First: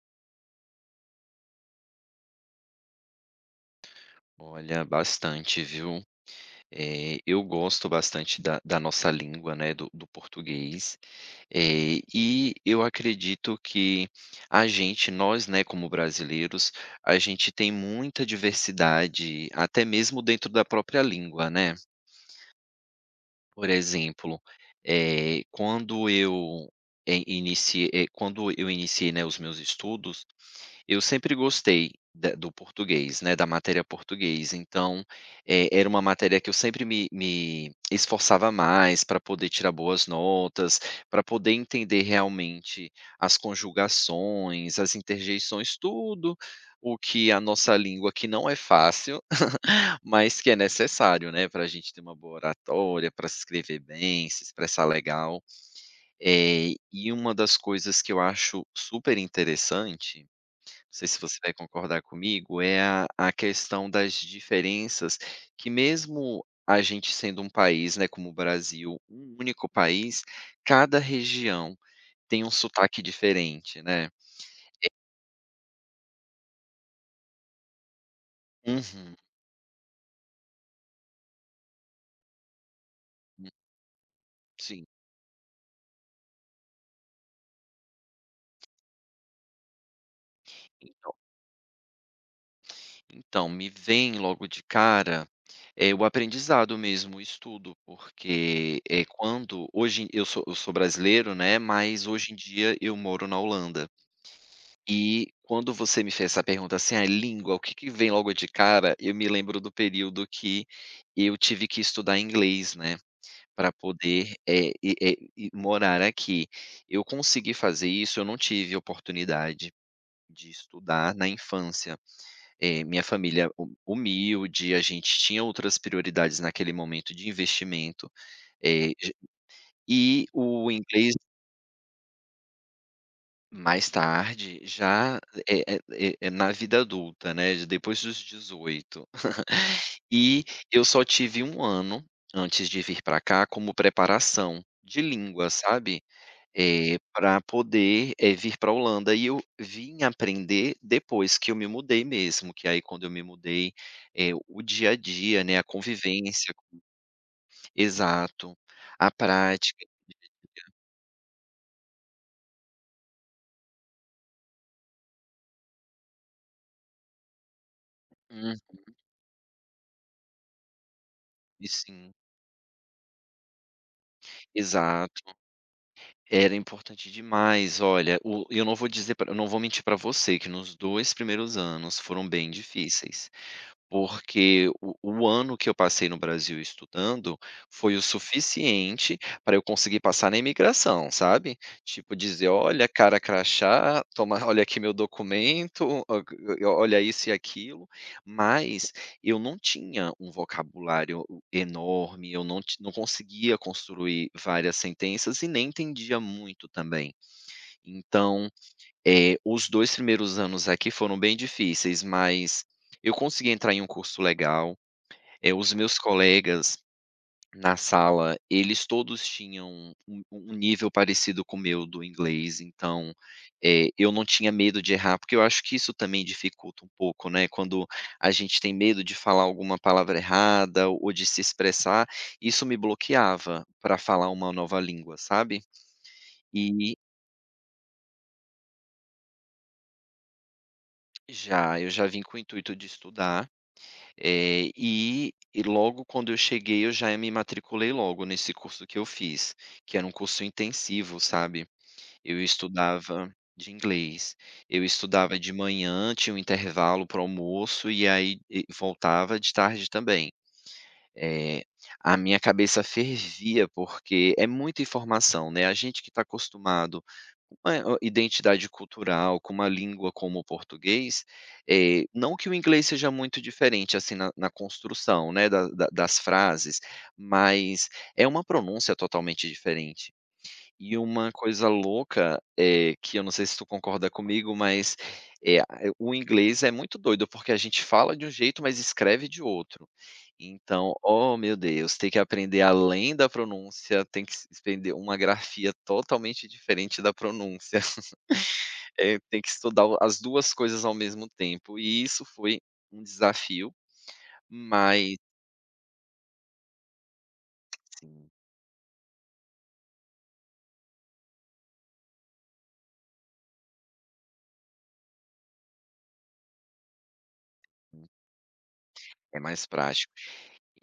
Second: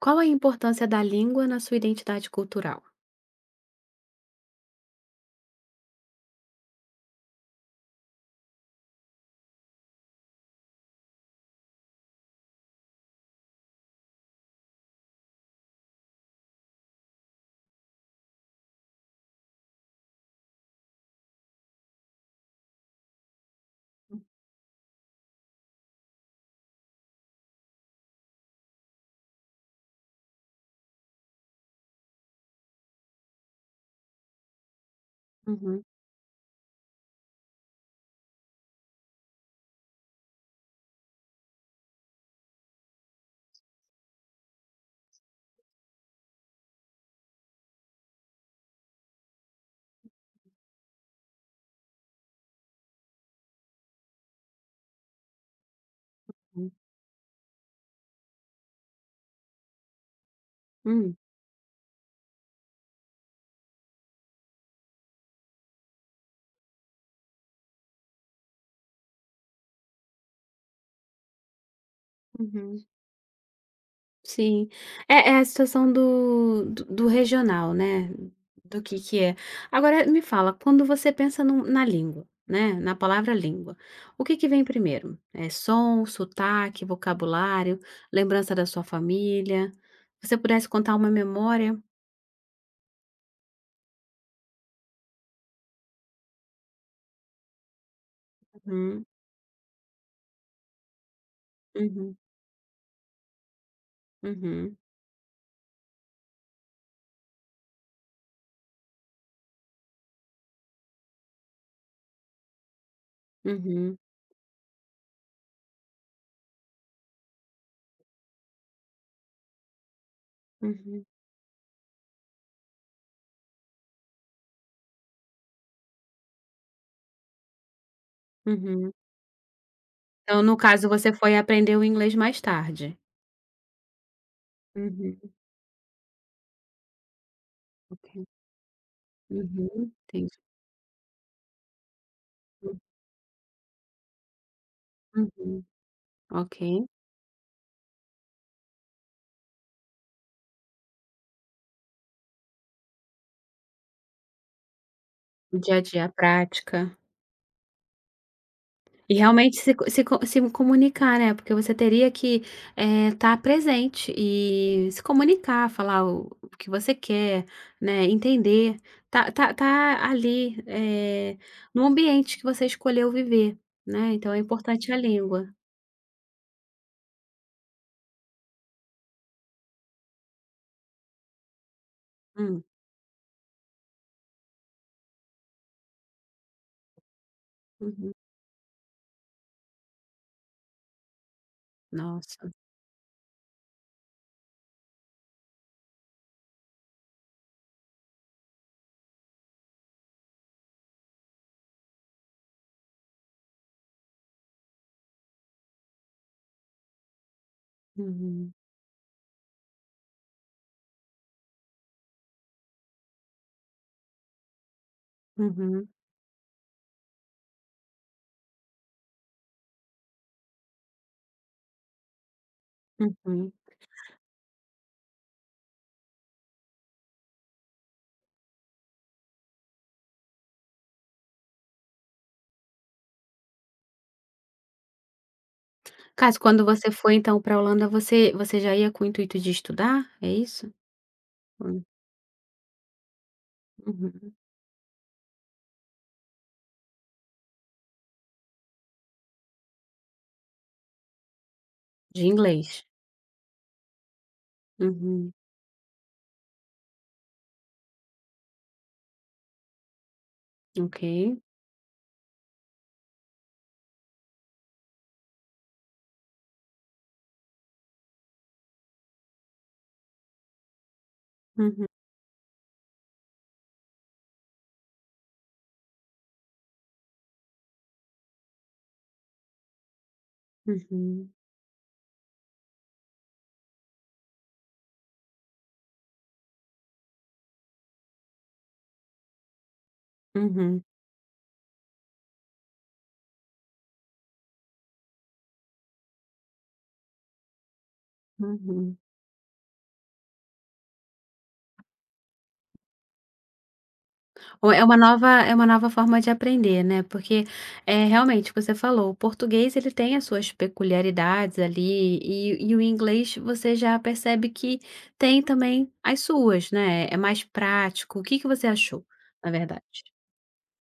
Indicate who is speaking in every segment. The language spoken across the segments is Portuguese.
Speaker 1: Qual a importância da língua na sua identidade cultural?
Speaker 2: Olha, bastante, viu. Eu gosto bastante da nossa língua, né, do português. E eu acredito que a gente nós, né, como brasileiros, a gente tem muita diversidade, até mesmo dentro da própria língua, né. Por exemplo, eh, quando eu, eh, inicie quando eu iniciei, né, os meus estudos, eu sempre gostei da do português, né, da matéria português.
Speaker 1: Uhum,
Speaker 2: Era uma matéria que eu sempre me esforçava mais para poder tirar boas notas, para poder entender realmente as conjugações, as interjeições, tudo o que a nossa língua, que não é fácil mas que é necessário, né, para a gente ter uma boa oratória, para se escrever bem, se expressar legal.
Speaker 1: hum,
Speaker 2: E uma das coisas que eu acho super interessante, não sei
Speaker 1: hum,
Speaker 2: se você vai concordar comigo, é a questão das diferenças que mesmo a gente sendo um país, né, como o Brasil, um único país, cada região tem um
Speaker 1: uhum,
Speaker 2: sotaque diferente, né.
Speaker 1: sim. É a situação do regional, né, do
Speaker 2: Uhum.
Speaker 1: que é. Agora me fala, quando você pensa num na língua, né, na palavra língua, o que que vem
Speaker 2: Sim.
Speaker 1: primeiro? É som, sotaque, vocabulário, lembrança da sua família? Se você pudesse contar uma memória?
Speaker 2: Então, me vem logo de cara, o aprendizado mesmo, o estudo, porque,
Speaker 1: Uhum.
Speaker 2: eu sou brasileiro, né, mas
Speaker 1: Uhum,
Speaker 2: hoje em dia eu moro na Holanda.
Speaker 1: uhum,
Speaker 2: E quando você me fez essa pergunta assim: "A língua, o que que vem logo de cara?", eu me lembro do período que eu tive que estudar inglês, né, para
Speaker 1: uhum,
Speaker 2: poder, e morar aqui. Eu consegui fazer isso, eu não tive oportunidade de
Speaker 1: uhum, uhum,
Speaker 2: estudar na infância. Minha família hu humilde, a gente tinha outras prioridades naquele momento de investimento, eh,
Speaker 1: uhum.
Speaker 2: j e
Speaker 1: Então, no
Speaker 2: o
Speaker 1: caso, você
Speaker 2: inglês
Speaker 1: foi aprender o inglês mais tarde?
Speaker 2: mais tarde já
Speaker 1: Uhum,
Speaker 2: é é é é na vida adulta, né, de- depois dos
Speaker 1: ok.
Speaker 2: 18
Speaker 1: Uhum, entendi.
Speaker 2: E eu só tive um ano antes de vir para cá como preparação de língua,
Speaker 1: Uhum,
Speaker 2: sabe.
Speaker 1: ok.
Speaker 2: Pra poder, vir para a Holanda e eu vim aprender depois que eu me mudei mesmo, que aí quando eu me mudei, o dia a dia, né,
Speaker 1: O
Speaker 2: a
Speaker 1: dia a dia, a
Speaker 2: convivência
Speaker 1: prática.
Speaker 2: exato, a
Speaker 1: E realmente se co
Speaker 2: prática
Speaker 1: se co se comunicar, né, porque você teria que, estar presente e se comunicar, falar o que você quer, né,
Speaker 2: hum,
Speaker 1: entender, tá ali,
Speaker 2: e
Speaker 1: no
Speaker 2: sim,
Speaker 1: ambiente que você escolheu viver, né, então é importante a
Speaker 2: exato,
Speaker 1: língua.
Speaker 2: era importante demais. Olha, o eu não vou dizer pra eu não vou mentir para você que nos 2 primeiros anos foram bem
Speaker 1: Hum,
Speaker 2: difíceis. Porque o ano que eu passei no Brasil estudando foi o
Speaker 1: uhum.
Speaker 2: suficiente para eu conseguir passar na imigração, sabe. Tipo dizer:
Speaker 1: Nossa.
Speaker 2: "Olha, cara crachá, toma olha aqui meu documento, o g olha isso e aquilo", mas eu não tinha um vocabulário enorme, eu não ti não conseguia construir várias sentenças e nem entendia muito também. Então
Speaker 1: Uhum,
Speaker 2: os 2 primeiros anos aqui foram bem difíceis, mas eu consegui entrar em um curso legal. Os
Speaker 1: uhum,
Speaker 2: meus colegas na sala, eles todos tinham um nível parecido com o meu do inglês.
Speaker 1: uhum.
Speaker 2: Eu não tinha medo de errar, porque eu acho que isso também dificulta um pouco, né, quando a gente tem medo de falar alguma palavra errada ou de se expressar, isso me bloqueava para falar uma nova língua, sabe.
Speaker 1: Caso, quando você
Speaker 2: E
Speaker 1: foi então pra Holanda, você já ia com o intuito de estudar, é isso?
Speaker 2: já,
Speaker 1: Hum,
Speaker 2: eu já vim com o intuito de estudar.
Speaker 1: uhum.
Speaker 2: E logo quando eu cheguei, eu já me matriculei logo nesse curso que eu fiz, que era um curso intensivo, sabe.
Speaker 1: De
Speaker 2: Eu
Speaker 1: inglês.
Speaker 2: estudava de inglês, eu
Speaker 1: Uhum.
Speaker 2: estudava de manhã, tinha um intervalo para almoço, e aí voltava de tarde também.
Speaker 1: Ok.
Speaker 2: Eh, a minha cabeça fervia, porque é muita informação, né. A gente que está acostumado com uma identidade cultural, com uma língua como o português,
Speaker 1: Uhum,
Speaker 2: não que o inglês seja muito diferente, assim, na construção, né, da das frases, mas é uma pronúncia totalmente diferente. E
Speaker 1: uhum,
Speaker 2: uma coisa louca, que eu não sei se tu concorda comigo, mas, eh, a o inglês é muito doido, porque a gente fala de um jeito, mas escreve de outro.
Speaker 1: uhum,
Speaker 2: Então, oh meu Deus, tem que aprender além da pronúncia, tem que s aprender uma grafia totalmente diferente da pronúncia.
Speaker 1: uhum.
Speaker 2: Tem que estudar o as 2 coisas ao mesmo tempo, e isso foi um desafio,
Speaker 1: Ou é uma
Speaker 2: mas
Speaker 1: nova é uma nova forma de aprender, né, porque, é realmente o que você falou, o português ele tem as suas peculiaridades ali, e o inglês você já percebe que tem também as suas, né, é mais
Speaker 2: sim,
Speaker 1: prático. O que que você achou,
Speaker 2: é
Speaker 1: na
Speaker 2: mais
Speaker 1: verdade?
Speaker 2: prático.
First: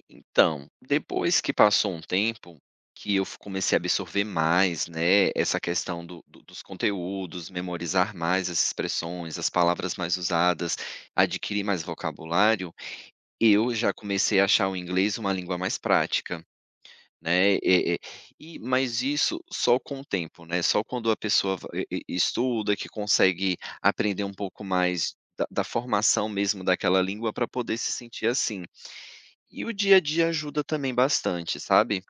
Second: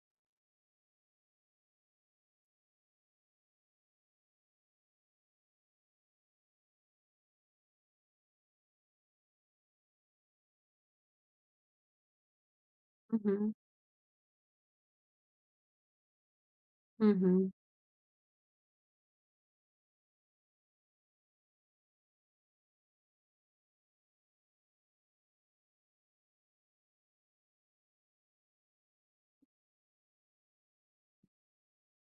Speaker 2: Então, depois que passou um tempo, que eu f comecei a absorver mais, né, essa questão do do dos conteúdos, memorizar mais as expressões, as palavras mais usadas, adquirir mais vocabulário,
Speaker 1: Uhum,
Speaker 2: eu já comecei a achar o inglês uma língua mais prática,
Speaker 1: uhum,
Speaker 2: né, e mas isso só com o tempo, né, só quando a pessoa va e estuda, que consegue aprender um pouco mais da formação mesmo daquela língua para poder se sentir assim. E o dia a dia ajuda também bastante, sabe.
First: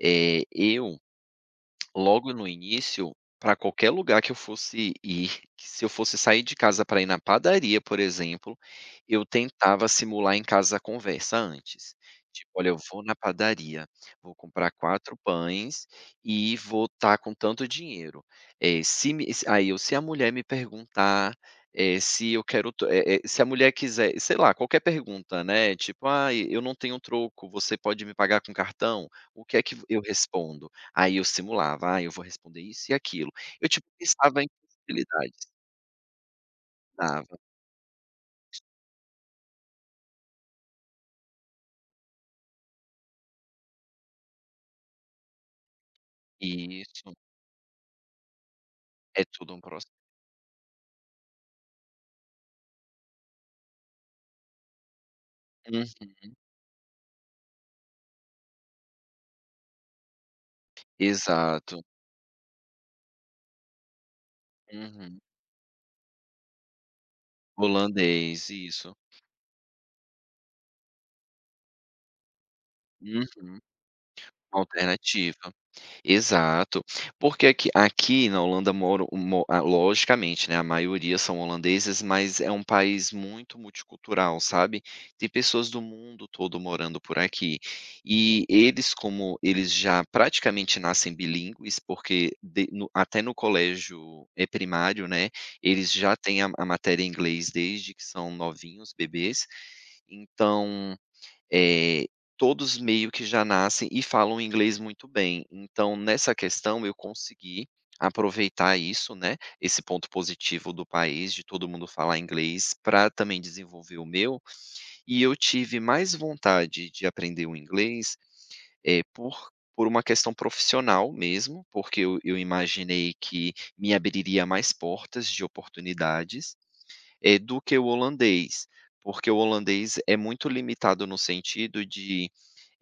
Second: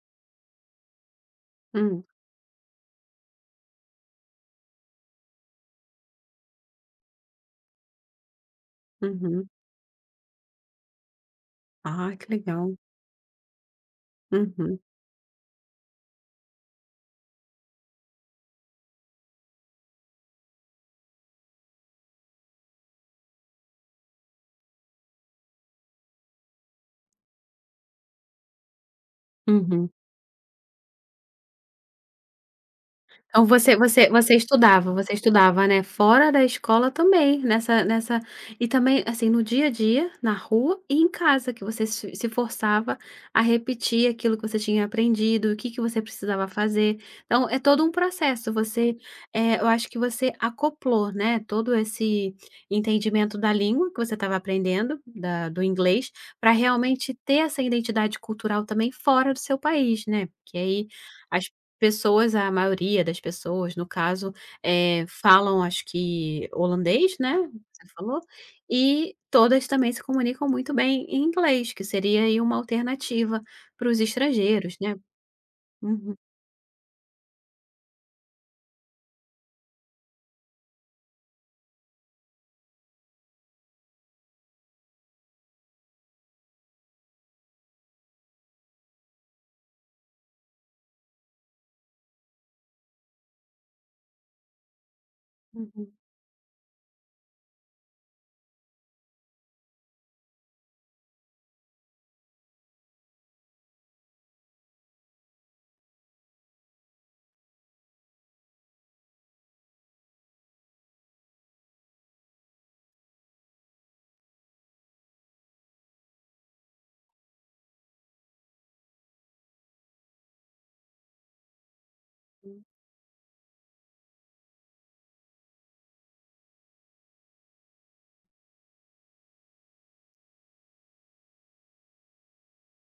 Speaker 2: Eh, eu
Speaker 1: hum,
Speaker 2: Logo no início, para qualquer lugar que eu fosse ir, que se eu fosse sair de casa para ir na padaria, por exemplo, eu
Speaker 1: uhum.
Speaker 2: tentava simular em casa a conversa antes.
Speaker 1: Ah, que
Speaker 2: Tipo: "Olha, eu
Speaker 1: legal.
Speaker 2: vou na padaria, vou comprar
Speaker 1: Uhum,
Speaker 2: 4 pães e vou estar com tanto dinheiro. "Se a mulher me perguntar, eh, se eu quero tro" eh eh, se a mulher quiser sei lá, qualquer pergunta, né, tipo: ah eu não tenho troco, você pode me pagar com cartão?", o que é que
Speaker 1: uhum.
Speaker 2: eu respondo? Aí eu simulava: "Ah, eu vou responder isso e aquilo".
Speaker 1: Então
Speaker 2: Eu,
Speaker 1: você
Speaker 2: tipo,
Speaker 1: você você
Speaker 2: pensava em
Speaker 1: estudava você
Speaker 2: possibilidades.
Speaker 1: estudava, né, fora da escola
Speaker 2: Dava.
Speaker 1: também, nessa e também, assim, no dia a dia, na rua e em casa, que você se forçava a repetir aquilo que você tinha aprendido, o que que você precisava fazer.
Speaker 2: Isso.
Speaker 1: Então é todo um processo,
Speaker 2: É tudo um
Speaker 1: eu acho
Speaker 2: processo.
Speaker 1: que você acoplou, né, todo esse entendimento da língua que você estava aprendendo, da do inglês,
Speaker 2: Uhum.
Speaker 1: para realmente ter essa identidade cultural também fora do seu país, né, porque aí as
Speaker 2: Exato.
Speaker 1: Pessoas a maioria das pessoas, no caso,
Speaker 2: Uhum.
Speaker 1: falam acho que holandês, né, você falou,
Speaker 2: Holandês, isso.
Speaker 1: e todas também se comunicam muito bem em inglês, que seria aí uma alternativa
Speaker 2: Uhum.
Speaker 1: para os estrangeiros, né.
Speaker 2: Alternativa.
Speaker 1: Uhum,
Speaker 2: Exato, porque aqui na Holanda moram mo ah, logicamente, né, a maioria são holandeses, mas é um país muito multicultural, sabe. Tem pessoas do mundo todo morando por aqui. E eles, como eles já praticamente nascem bilíngues, porque de no até no colégio, primário, né, eles
Speaker 1: uhum,
Speaker 2: já têm a matéria em inglês desde que são novinhos, bebês. Então eh, Todos meio que já nascem e falam inglês muito bem. Então, nessa questão, eu consegui aproveitar isso, né, esse ponto positivo do país, de todo mundo falar inglês, para também desenvolver o meu. E eu tive mais vontade de aprender o inglês, eh, por por uma questão profissional mesmo, porque eu imaginei que me abriria mais portas de oportunidades. Do que o holandês, porque o holandês é muito limitado no sentido de,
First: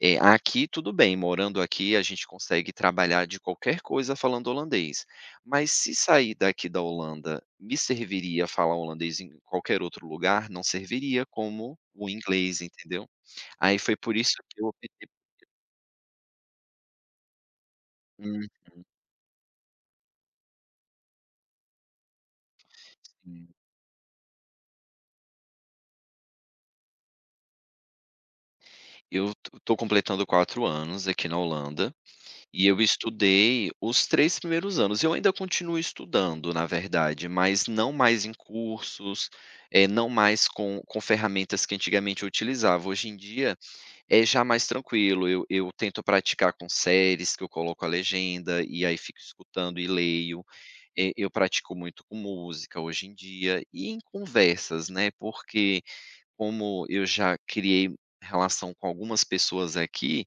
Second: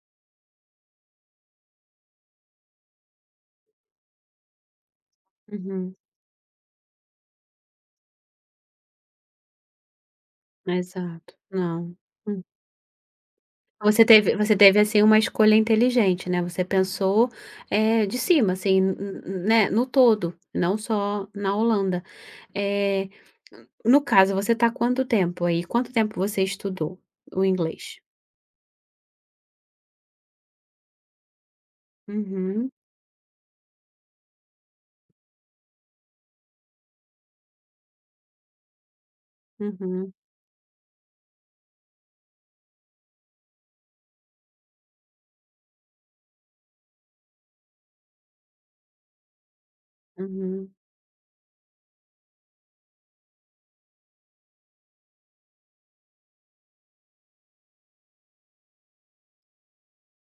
Speaker 2: aqui tudo bem, morando aqui a gente consegue trabalhar de qualquer coisa falando holandês, mas se
Speaker 1: uhum.
Speaker 2: sair daqui da Holanda, me serviria falar holandês em qualquer outro lugar? Não serviria
Speaker 1: Exato.
Speaker 2: como
Speaker 1: Não.
Speaker 2: o inglês, entendeu. Aí foi
Speaker 1: Você
Speaker 2: por isso
Speaker 1: teve você
Speaker 2: que eu
Speaker 1: teve,
Speaker 2: optei
Speaker 1: assim, uma escolha inteligente, né, você pensou, de
Speaker 2: uhum.
Speaker 1: cima, assim, n n né, no todo, não só na Holanda. Eh, no caso, você está quanto tempo aí? Quanto tempo você estudou o inglês?
Speaker 2: Eu to tô completando 4 anos aqui na Holanda. E
Speaker 1: Uhum,
Speaker 2: eu estudei os 3 primeiros anos, eu ainda continuo estudando, na verdade, mas não mais em cursos, não
Speaker 1: uhum,
Speaker 2: mais com ferramentas que antigamente eu utilizava. Hoje em dia é já mais tranquilo, eu tento praticar com séries que eu coloco a legenda, e aí fico escutando e leio.
Speaker 1: uhum.
Speaker 2: Eu pratico muito com música hoje em dia e em conversas, né, porque como eu já criei relação com algumas pessoas aqui,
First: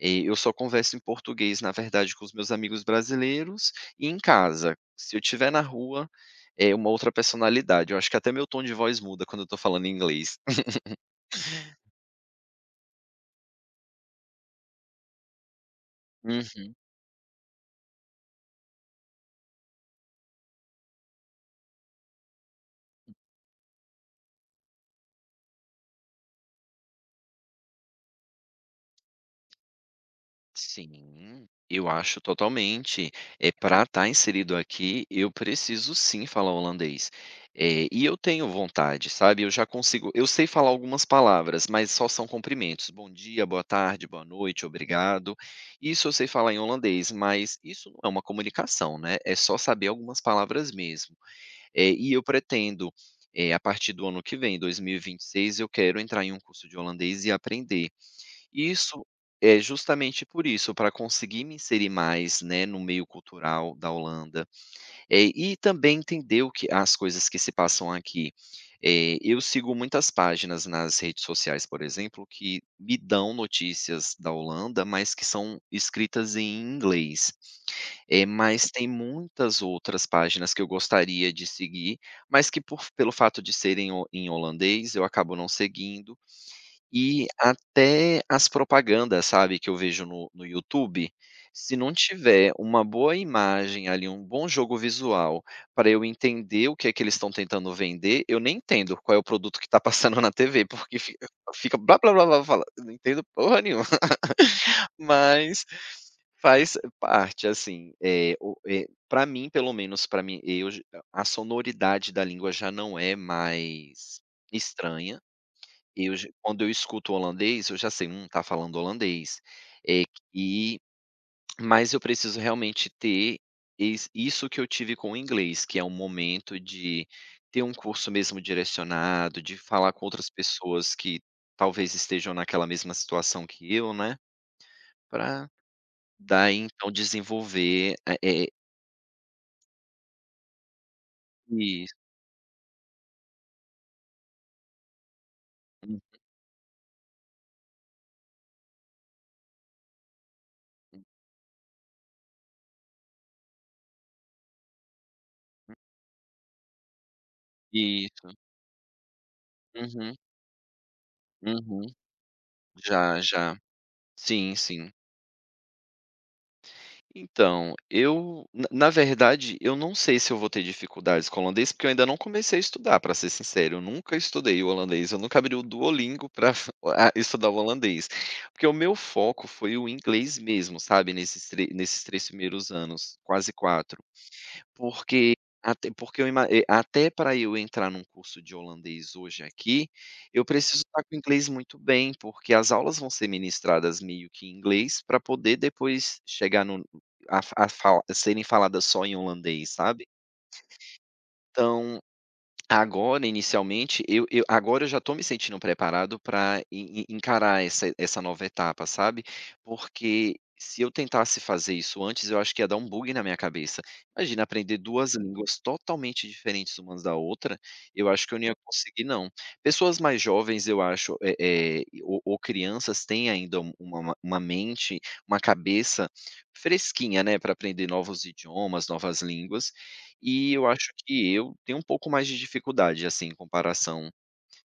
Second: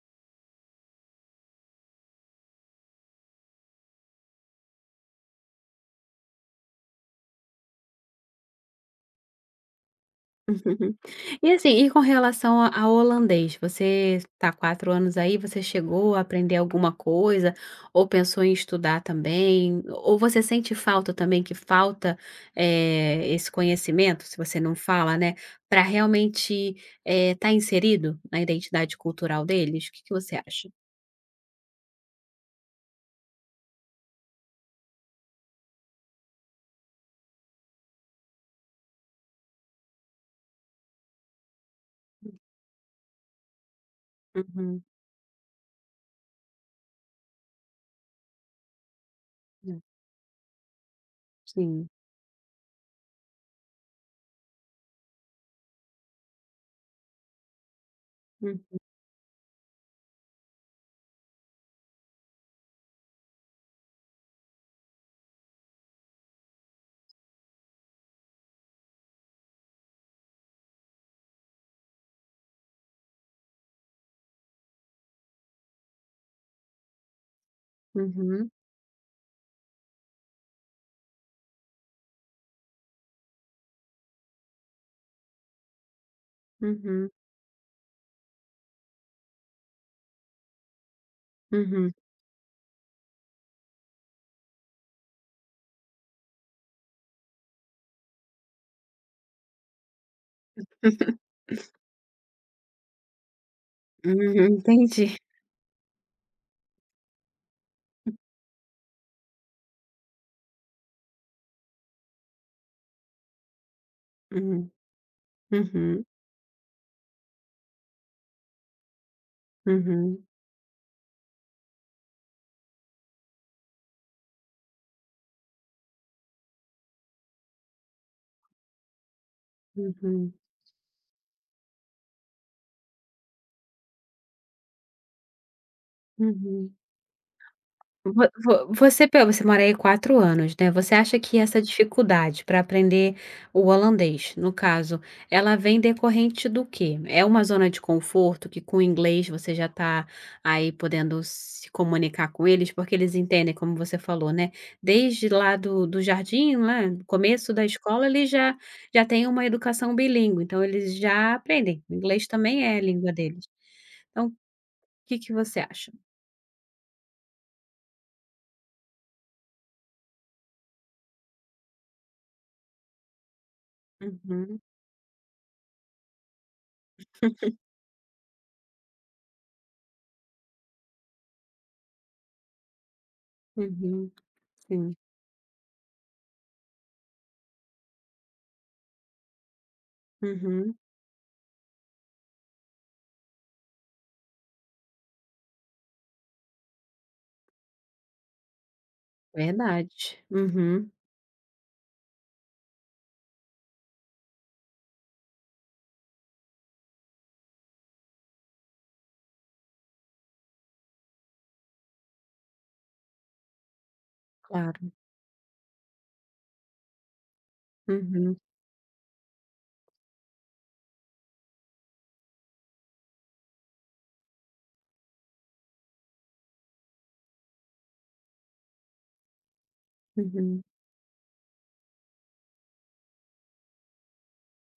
Speaker 2: eu só converso em português, na verdade, com os meus amigos brasileiros e em casa. Se eu estiver na rua, é uma outra personalidade. Eu acho que até meu tom de voz muda quando eu estou falando em inglês.
Speaker 1: Uhum. E assim, e com relação a ao holandês, você está 4 anos aí, você chegou a aprender alguma coisa, ou pensou em estudar também? Ou você sente falta também, que falta, esse conhecimento, se você não fala, né, para realmente, estar inserido na identidade cultural deles? O que que você acha?
Speaker 2: Sim, eu acho totalmente. É, para estar inserido aqui, eu preciso sim falar holandês. E eu tenho vontade, sabe? Eu já consigo. Eu sei falar algumas palavras, mas só são cumprimentos. Bom dia, boa tarde, boa noite,
Speaker 1: Uhum.
Speaker 2: obrigado. Isso eu sei falar em holandês, mas isso não é uma comunicação, né? É só
Speaker 1: É,
Speaker 2: saber algumas palavras mesmo.
Speaker 1: sim.
Speaker 2: Eu pretendo, a partir do ano que vem, 2026, eu quero entrar em um curso de holandês e aprender.
Speaker 1: Hum.
Speaker 2: Isso é justamente por isso, para conseguir me inserir mais, né, no meio cultural da Holanda, e também entender o que as coisas que se passam aqui. Eu sigo muitas páginas nas redes sociais, por exemplo, que me dão notícias da Holanda, mas que são escritas em inglês.
Speaker 1: Uhum,
Speaker 2: Mas tem muitas outras páginas que eu gostaria de seguir, mas que por pelo fato de serem ho em holandês, eu acabo não seguindo.
Speaker 1: uhum,
Speaker 2: E até as propagandas, sabe, que eu vejo no YouTube, se não
Speaker 1: uhum.
Speaker 2: tiver uma boa imagem ali, um bom jogo visual, para eu entender o que é que eles estão tentando vender, eu nem entendo qual é o produto que está passando na TV, porque fica fica blá blá blá blá blá, eu não entendo porra nenhuma,
Speaker 1: Uhum, entendi.
Speaker 2: mas faz parte, assim, pra mim, pelo menos para mim, eu j a sonoridade da língua já não é mais
Speaker 1: Uhum,
Speaker 2: estranha, e
Speaker 1: uhum,
Speaker 2: eu já quando eu escuto holandês, eu já sei: tá falando holandês". Eh,
Speaker 1: uhum,
Speaker 2: e mas eu preciso realmente ter is isso que eu tive com o inglês, que é um momento de ter um curso mesmo direcionado, de falar com outras
Speaker 1: uhum.
Speaker 2: pessoas que talvez estejam naquela mesma situação que eu, né, para daí
Speaker 1: Uhum.
Speaker 2: então desenvolver
Speaker 1: Vo
Speaker 2: eh
Speaker 1: vo você pe você mora aí 4 anos, né, você acha que essa
Speaker 2: isso,
Speaker 1: dificuldade para aprender o holandês, no caso, ela vem
Speaker 2: uhum,
Speaker 1: decorrente do quê? É uma zona de conforto que com o inglês você já está aí podendo se comunicar com eles, porque eles entendem, como você falou, né, desde lá do jardim, lá, do começo da escola,
Speaker 2: isso.
Speaker 1: eles já têm uma educação
Speaker 2: Uhum,
Speaker 1: bilíngue, então eles já aprendem,
Speaker 2: uhum.
Speaker 1: o inglês também é a língua
Speaker 2: Já,
Speaker 1: deles.
Speaker 2: já.
Speaker 1: Então, o
Speaker 2: Sim, sim.
Speaker 1: que que você acha?
Speaker 2: Então, eu na verdade, eu não sei se eu vou ter dificuldades com o holandês, porque eu ainda não comecei a estudar, para ser sincero, eu nunca
Speaker 1: Uhum,
Speaker 2: estudei o holandês, eu nunca abri o Duolingo para estudar o holandês. Porque o meu foco foi o inglês mesmo, sabe, nesses 3 primeiros anos, quase 4.
Speaker 1: uhum. Sim.
Speaker 2: Porque Até porque até para eu entrar num curso de holandês hoje aqui, eu
Speaker 1: Uhum.
Speaker 2: preciso estar com o inglês muito bem, porque as aulas vão ser ministradas meio que em inglês para poder depois chegar no a fala serem faladas só em holandês,
Speaker 1: Verdade.
Speaker 2: sabe.
Speaker 1: Uhum.
Speaker 2: Então Agora, inicialmente, eu já estou me sentindo preparado para encarar essa nova etapa, sabe. Porque se eu tentasse fazer isso antes, eu acho que ia dar um bug na minha cabeça. Imagina aprender
Speaker 1: Claro.
Speaker 2: 2 línguas totalmente diferentes umas da outra, eu acho que
Speaker 1: Uhum.
Speaker 2: eu não ia conseguir não. Pessoas mais jovens, eu acho, ou crianças têm ainda uma mente, uma cabeça fresquinha, né, para aprender novos idiomas, novas línguas, e
Speaker 1: Uhum.
Speaker 2: eu acho que eu tenho um pouco mais de dificuldade, assim, em comparação,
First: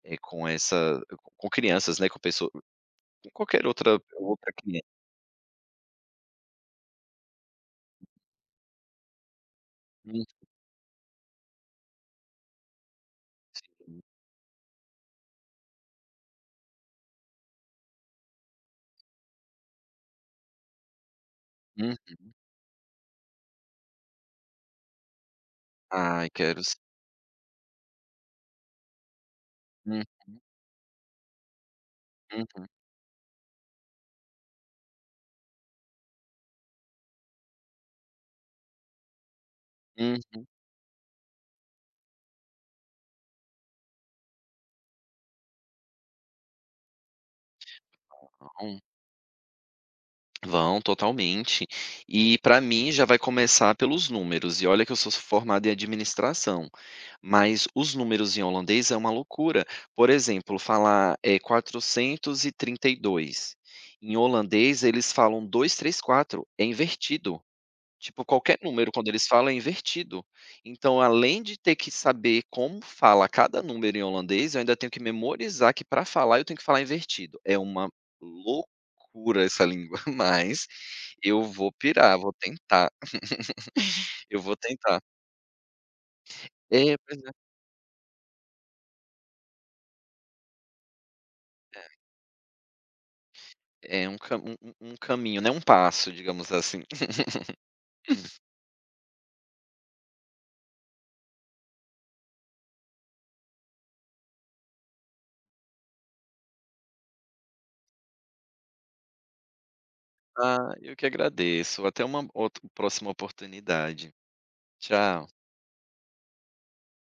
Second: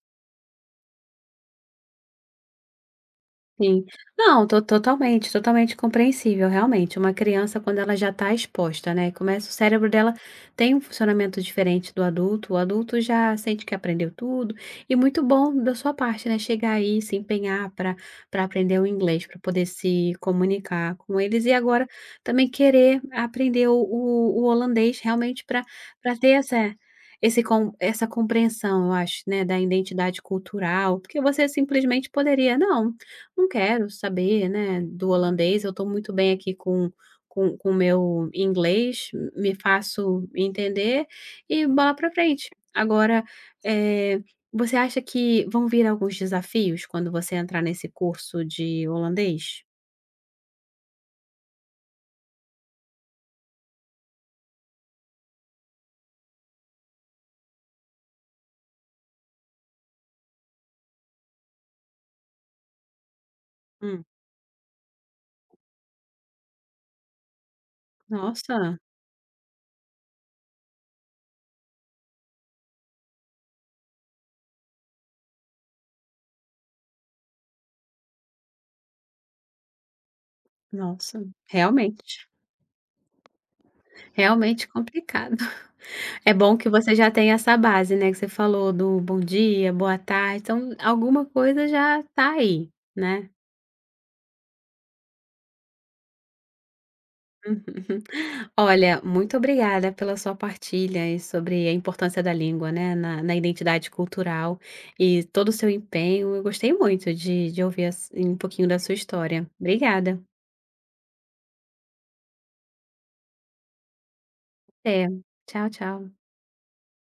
Speaker 2: com crianças, né, com qualquer
Speaker 1: Sim.
Speaker 2: outra
Speaker 1: Não,
Speaker 2: outra
Speaker 1: to
Speaker 2: criança.
Speaker 1: totalmente, totalmente compreensível, realmente. Uma criança, quando ela já está exposta, né, começa o cérebro dela
Speaker 2: Hum,
Speaker 1: tem um funcionamento diferente do adulto. O adulto já sente que aprendeu tudo e muito bom da sua parte, né, chegar aí, se empenhar para aprender o inglês, para poder se comunicar com eles e agora
Speaker 2: hum.
Speaker 1: também querer aprender o holandês realmente para
Speaker 2: Ai,
Speaker 1: ter
Speaker 2: quero sim.
Speaker 1: essa compreensão, eu acho, né, da
Speaker 2: Uhum,
Speaker 1: identidade cultural, porque você simplesmente poderia: "Não, não quero saber, né, do holandês, eu estou muito bem aqui com o meu inglês, me faço
Speaker 2: uhum,
Speaker 1: entender e bola para frente." Agora, eh, você acha que vão vir alguns desafios quando você entrar nesse curso
Speaker 2: uhum.
Speaker 1: de holandês?
Speaker 2: Vão, totalmente. E para mim já vai começar pelos números, e olha que eu sou formado em administração. Mas os números em holandês é uma loucura. Por exemplo, falar, é, 432.
Speaker 1: Hum.
Speaker 2: Em holandês, eles falam 234, é invertido. Tipo, qualquer
Speaker 1: Nossa,
Speaker 2: número, quando eles falam, é invertido. Então, além de ter que saber como fala cada número em holandês, eu ainda tenho que memorizar que para falar, eu tenho que falar invertido. É uma loucura essa língua, mas
Speaker 1: nossa,
Speaker 2: eu vou pirar,
Speaker 1: realmente,
Speaker 2: vou tentar, eu vou
Speaker 1: realmente
Speaker 2: tentar.
Speaker 1: complicado. É bom que você
Speaker 2: É,
Speaker 1: já
Speaker 2: pois é.
Speaker 1: tem essa base, né, que você falou do bom dia, boa tarde, então alguma coisa já tá aí, né?
Speaker 2: É um ca um um um caminho, né, um passo, digamos assim.
Speaker 1: Uhum. Olha, muito obrigada pela sua partilha e sobre a importância da língua, né, na identidade cultural e todo o seu empenho. Eu gostei muito de ouvir um pouquinho da sua história. Obrigada.
Speaker 2: Ah, eu que agradeço. Até uma outra próxima oportunidade.
Speaker 1: Até.
Speaker 2: Tchau.
Speaker 1: Tchau, tchau.